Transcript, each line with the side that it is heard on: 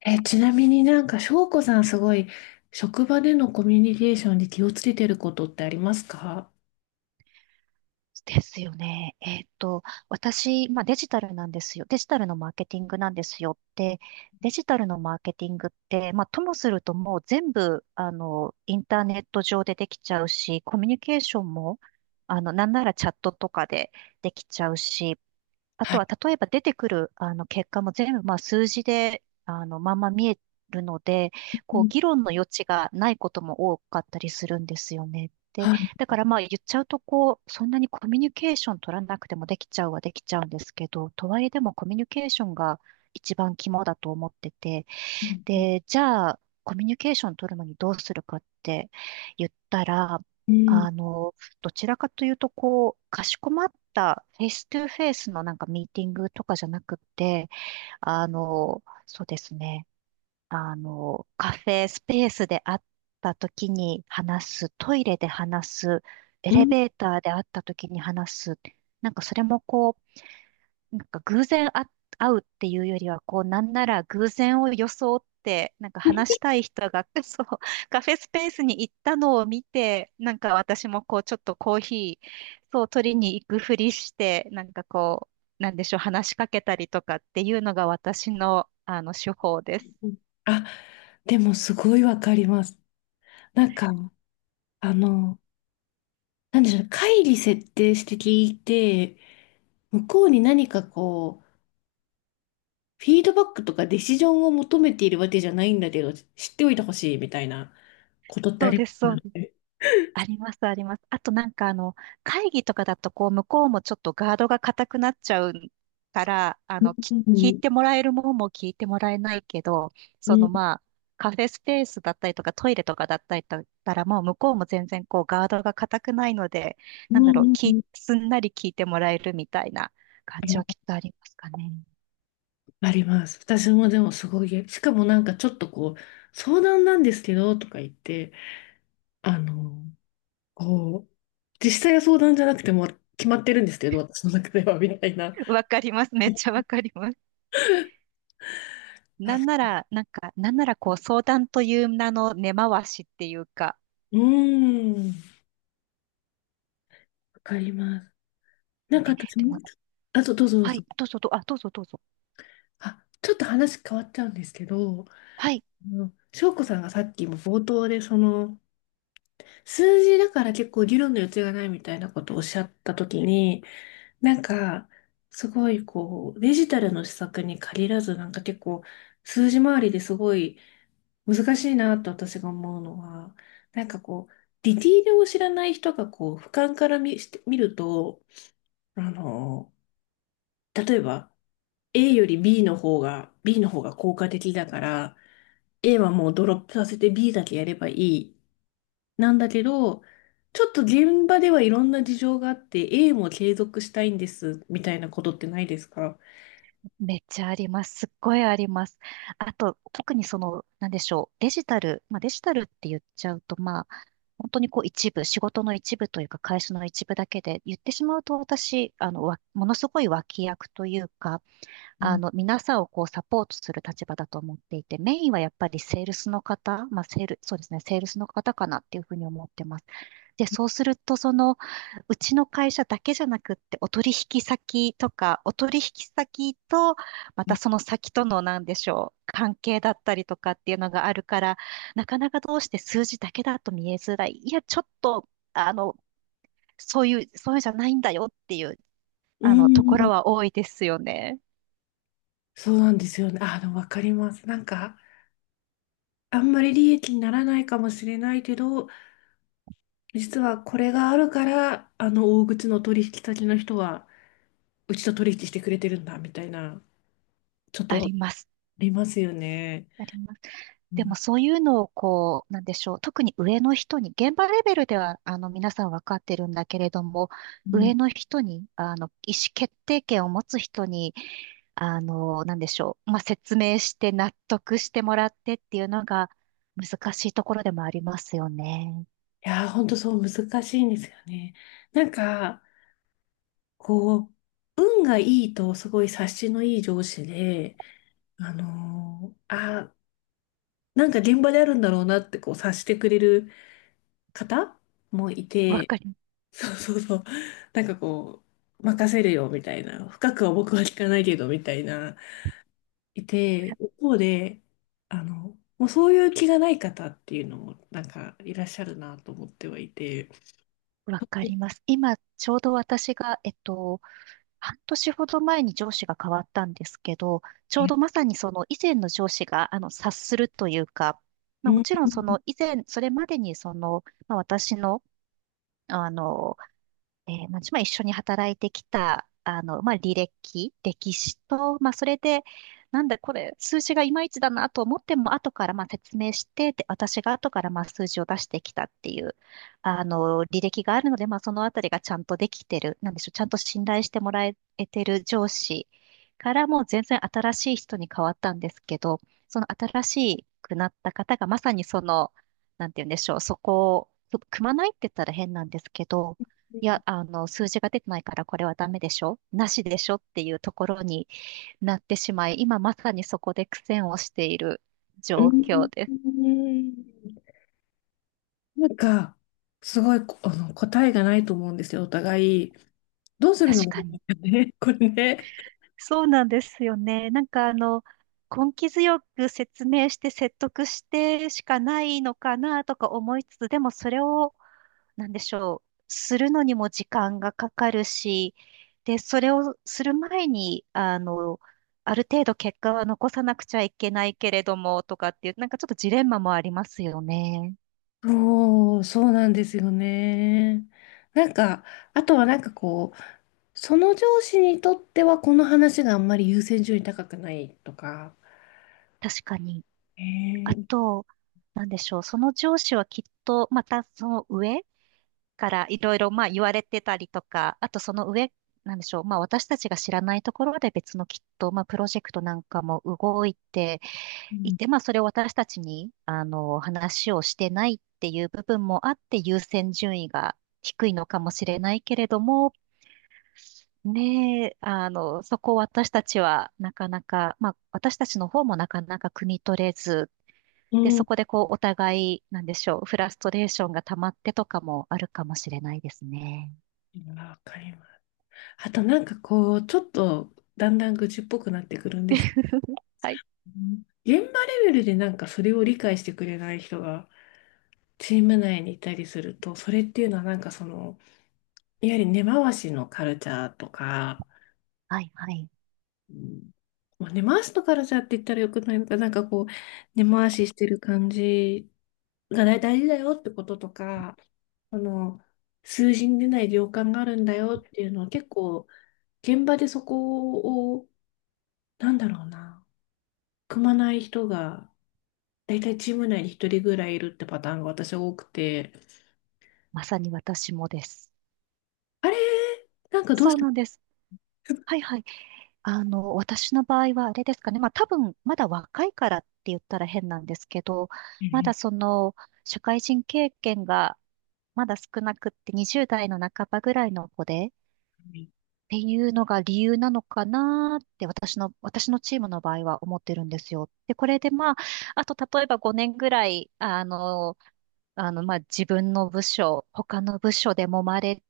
left: ちなみになんか、翔子さんすごい、職場でのコミュニケーションで気をつけてることってありますか？
right: ですよね。私、まあ、デジタルなんですよ。デジタルのマーケティングなんですよって、デジタルのマーケティングって、まあ、ともするともう全部、インターネット上でできちゃうし、コミュニケーションも、なんならチャットとかでできちゃうし、あ
left: は
right: と
left: い。
right: は、例えば出てくる、結果も全部、まあ、数字で、まんま見えるので、
left: う
right: こう、
left: ん。
right: 議論の余地がないことも多かったりするんですよね。で、
left: はい。
right: だからまあ、言っちゃうと、こう、そんなにコミュニケーション取らなくてもできちゃうはできちゃうんですけど、とはいえでもコミュニケーションが一番肝だと思ってて、
left: うん。
right: で、じゃあ、コミュニケーション取るのにどうするかって言ったら、あの、どちらかというと、こう、かしこまったフェイストゥフェイスのなんかミーティングとかじゃなくて、そうですね、カフェスペースで会った時に話す、トイレで話す、エ
left: う
right: レ
left: ん。
right: ベーターで会った時に話す、なんかそれもこう、なんか偶然あ会うっていうよりは、こう、なんなら偶然を装って、なんか
left: うん。
right: 話したい人が、そう、カフェスペースに行ったのを見て、なんか私もこう、ちょっとコーヒー、そう、取りに行くふりして、なんかこう、なんでしょう、話しかけたりとかっていうのが私の、手法です。
left: あ、でもすごいわかります。なんか、あの、なんでしょう、会議設定して聞いて、向こうに何かこう、フィードバックとかディシジョンを求めているわけじゃないんだけど、知っておいてほしいみたいなことってあ
right: そう
left: りま
right: です、そ
left: す
right: う
left: よ
right: です。
left: ね。
right: あります、あります。あとなんか会議とかだとこう、向こうもちょっとガードが硬くなっちゃうから、
left: うん、う
right: 聞い
left: ん。
right: てもらえるもんも聞いてもらえないけど、
left: う
right: その
left: ん、
right: まあ、カフェスペースだったりとかトイレとかだったりだったらもう向こうも全然こうガードが硬くないので、
left: うん。うん、
right: すんなり聞いてもらえるみたいな感
left: う
right: じ
left: ん。
right: はきっとありますかね。
left: あります。私もでもすごい、しかもなんかちょっとこう、相談なんですけど、とか言って、あの、こう、実際は相談じゃなくても決まってるんですけど、私の中では、みたいな。
right: わかります。めっちゃわかります。なんな
left: あ、
right: ら、なんならこう相談という名の根回しっていうか、
left: うーん、わかります。なんか
right: え、
left: 私
right: で
left: も
right: も
left: うちょっと、あとどうぞどう
right: は
left: ぞ。
right: い、どうぞどうぞ。
left: あ、ちょっと話変わっちゃうんですけど、
right: はい、
left: 翔子さんがさっきも冒頭で、その、数字だから結構議論の余地がないみたいなことをおっしゃったときに、なんか、すごいこう、デジタルの施策に限らず、なんか結構、数字回りですごい難しいなと私が思うのは、なんかこう、ディティールを知らない人がこう、俯瞰から見して、見ると、あの、例えば、A より B の方が、効果的だから、A はもうドロップさせて B だけやればいい。なんだけど、ちょっと現場ではいろんな事情があって、A も継続したいんです、みたいなことってないですか
right: めっちゃあります。すっごいあります。あと、特にその、なんでしょう、デジタル、まあデジタルって言っちゃうと、まあ、本当にこう一部、仕事の一部というか、会社の一部だけで、言ってしまうと私、ものすごい脇役というか、皆さんをこうサポートする立場だと思っていて、メインはやっぱりセールスの方、まあ、セール、そうですね、セールスの方かなっていうふうに思ってます。で、そうすると、その、うちの会社だけじゃなくって、お取引先とか、お取引先と、また
left: ね、
right: その先との、なんでしょう、関係だったりとかっていうのがあるから、なかなかどうして数字だけだと見えづらい。いや、ちょっと、そういうんじゃないんだよっていう、
left: うー
right: ところ
left: ん、
right: は多いですよね。
left: そうなんですよね。あ、でもわかります。なんか、あんまり利益にならないかもしれないけど、実はこれがあるから、あの大口の取引先の人は、うちと取引してくれてるんだ、みたいな、ちょっ
right: あ
left: とあ
right: ります。
left: りますよね。
right: あります。
left: う
right: でも
left: ん、
right: そういうのをこう、なんでしょう、特に上の人に、現場レベルではあの皆さん分かってるんだけれども、
left: うん。
right: 上の人に、あの意思決定権を持つ人に、なんでしょう、まあ、説明して納得してもらってっていうのが難しいところでもありますよね。
left: いやー、ほんとそう難しいんですよね。なんか、こう、運がいいと、すごい察しのいい上司で、あのーあ、なんか現場であるんだろうなって、こう、察してくれる方もい
right: わ
left: て、
right: かり、
left: そうそうそう、なんかこう、任せるよみたいな、深くは僕は聞かないけどみたいな、いて、一方で、もうそういう気がない方っていうのも、なんかいらっしゃるなと思ってはいて、
right: わかります。今、ちょうど私が、半年ほど前に上司が変わったんですけど、ちょうどまさにその以前の上司があの察するというか、ま
left: う
right: あ、も
left: ん、
right: ちろんその以前、それまでにその、まあ、私の、あのまあ一緒に働いてきた、まあ、履歴、歴史と、まあ、それで、なんだこれ、数字がいまいちだなと思っても、後からまあ説明して、で、私が後からまあ数字を出してきたっていう、履歴があるので、まあ、そのあたりがちゃんとできてる、なんでしょう、ちゃんと信頼してもらえてる上司からもう全然新しい人に変わったんですけど、その新しくなった方がまさにその、なんて言うんでしょう、そこを、組まないって言ったら変なんですけど、いや、数字が出てないからこれはダメでしょなしでしょっていうところになってしまい、今まさにそこで苦戦をしている
left: う
right: 状
left: ん、
right: 況です。
left: なんか、すごい、答えがないと思うんですよ、お互い。どうするの
right: 確
left: がい
right: か
left: いの
right: に。
left: かね、これね。
right: そうなんですよね。なんかあの、根気強く説明して説得してしかないのかなとか思いつつ、でもそれをなんでしょう、するのにも時間がかかるし、で、それをする前に、ある程度結果は残さなくちゃいけないけれども、とかっていう、なんかちょっとジレンマもありますよね。
left: そう、そうなんですよね。なんか、あとはなんかこう、その上司にとってはこの話があんまり優先順位高くないとか、
right: 確かに。
left: え
right: あ
left: ー、
right: と、なんでしょう、その上司はきっと、またその上からいろいろ、まあ言われてたりとか、あとその上、なんでしょう、まあ私たちが知らないところで別のきっと、まあプロジェクトなんかも動いて
left: う
right: い
left: ん、
right: て、まあ、それを私たちに、話をしてないっていう部分もあって、優先順位が低いのかもしれないけれども、ねえ、そこを私たちはなかなか、まあ、私たちの方もなかなか汲み取れず、
left: う
right: で、そ
left: ん。
right: こでこう、お互い、なんでしょう、フラストレーションが溜まってとかもあるかもしれないですね。
left: わかります。あとなんかこう、ちょっとだんだん愚痴っぽくなってくるんですけど、
right: はい。
left: 現場レベルでなんかそれを理解してくれない人がチーム内にいたりすると、それっていうのはなんかその、いわゆる根回しのカルチャーとか、
right: はい、はい。
left: うん、まあ、根回しの辛さって言ったらよくないのか、なんかこう、根回ししてる感じが大大事だよってこととか、あの、数字に出ない量感があるんだよっていうのは結構、現場でそこを、なんだろうな、組まない人が、大体チーム内に一人ぐらいいるってパターンが私は多くて、
right: まさに私もです。
left: あれ、なんかどう
right: そ
left: し
right: う
left: て、
right: なんです。はい、はい。私の場合はあれですかね。まあ多分、まだ若いからって言ったら変なんですけど、まだその、社会人経験がまだ少なくって20代の半ばぐらいの子で、っていうのが理由なのかなって私のチームの場合は思ってるんですよ。で、これでまあ、あと例えば5年ぐらい、まあ自分の部署、他の部署で揉まれ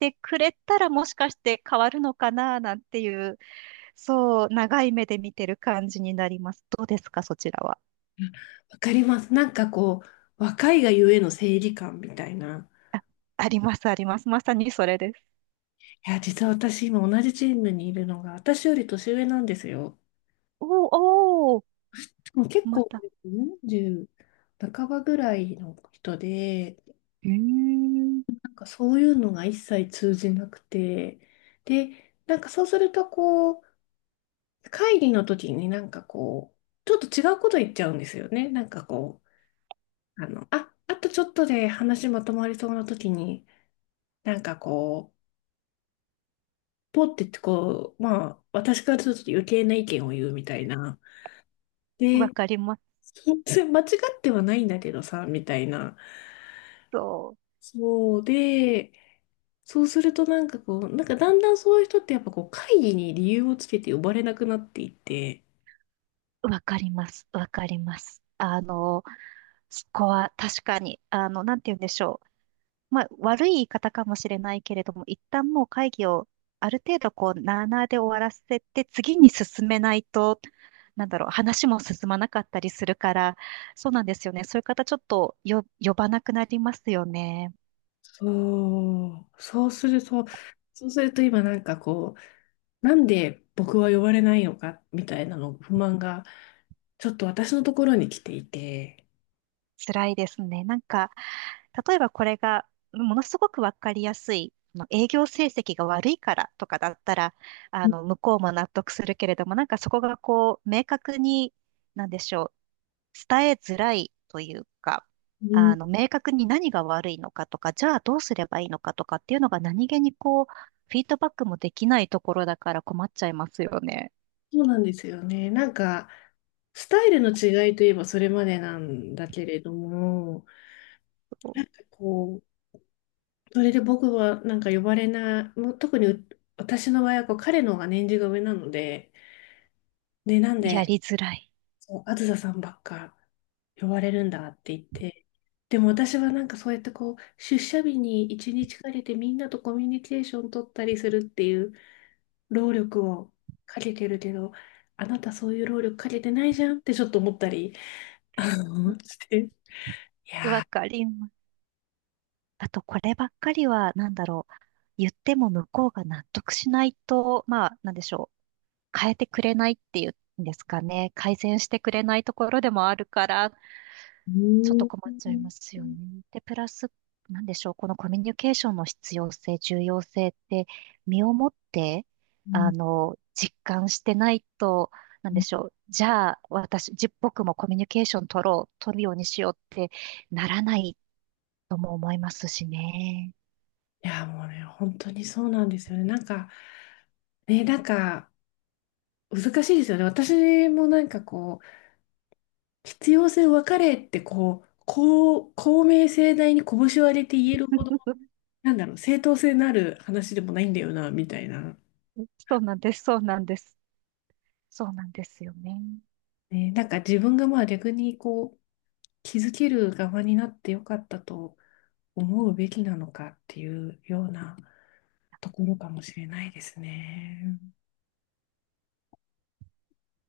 right: てくれたらもしかして変わるのかななんていうそう、長い目で見てる感じになります。どうですか、そちらは。
left: わかります。なんかこう、若いがゆえの正義感みたいな。
right: あ、あります、あります。まさにそれです。
left: いや、実は私今同じチームにいるのが、私より年上なんですよ。
right: おーおー、
left: でも結
right: ま
left: 構
right: た。
left: 40半ばぐらいの人で、
right: うーん、
left: なんかそういうのが一切通じなくて、で、なんかそうするとこう、会議の時になんかこう、ちょっと違うこと言っちゃうんですよね。なんかこう、あとちょっとで話まとまりそうな時に、なんかこう、ポッてってこう、まあ、私からすると余計な意見を言うみたいな。
right: わ
left: で、
right: かります。
left: そうそれ間違ってはないんだけどさ、みたいな。
right: そ
left: そうで、そうするとなんかこう、なんかだんだんそういう人ってやっぱこう会議に理由をつけて呼ばれなくなっていって、
right: う、わかります、わかります。そこは確かに、なんて言うんでしょう。まあ、悪い言い方かもしれないけれども、一旦もう会議をある程度こう、なあなあで終わらせて、次に進めないと、なんだろう、話も進まなかったりするから、そうなんですよね。そういう方、ちょっと呼ばなくなりますよね。
left: そう、そうすると、そうすると今なんかこう、なんで僕は呼ばれないのか、みたいなの不満が、ちょっと私のところに来ていて、
right: 辛いですね。なんか、例えばこれが、ものすごくわかりやすい、あの営業成績が悪いからとかだったら、
left: う
right: 向こうも納得するけれども、なんかそこがこう、明確に、なんでしょう。伝えづらいというか、
left: ん、
right: 明確に何が悪いのかとか、じゃあどうすればいいのかとかっていうのが何気にこう、フィードバックもできないところだから困っちゃいますよね。
left: そうなんですよね。なんか、スタイルの違いといえばそれまでなんだけれども、なんかこう、それで僕はなんか呼ばれない、もう特にう私の場合はこう彼の方が年次が上なので、で、なん
right: や
left: で、
right: りづらい。
left: そう、あずささんばっか呼ばれるんだって言って、でも私はなんかそうやってこう、出社日に一日かけてみんなとコミュニケーション取ったりするっていう労力をかけてるけど、あなたそういう労力かけてないじゃんってちょっと思ったり、して。
right: わかります。あと、こればっかりは、なんだろう。言っても向こうが納得しないと、まあ、なんでしょう。変えてくれないっていうんですかね。改善してくれないところでもあるから、
left: う
right: ちょっ
left: ん、
right: と困っちゃい
left: う
right: ますよね。で、プラス、なんでしょう、このコミュニケーションの必要性、重要性って、身をもって、
left: ん。
right: 実感してないと、なんでしょう、じゃあ、私、じ、僕もコミュニケーション取ろう、取るようにしようってならないとも思いますしね。
left: いや、もうね、本当にそうなんですよね。なんか、ね、なんか、難しいですよね。私もなんかこう、必要性を分かれってこう、公明正大に拳を上げて言えるほど、なんだろう、正当性のある話でもないんだよな、みたいな。
right: そうなんです、そうなんです。そうなんですよね。
left: ね、なんか自分がまあ逆にこう、気づける側になってよかったと思うべきなのかっていうようなところかもしれないですね。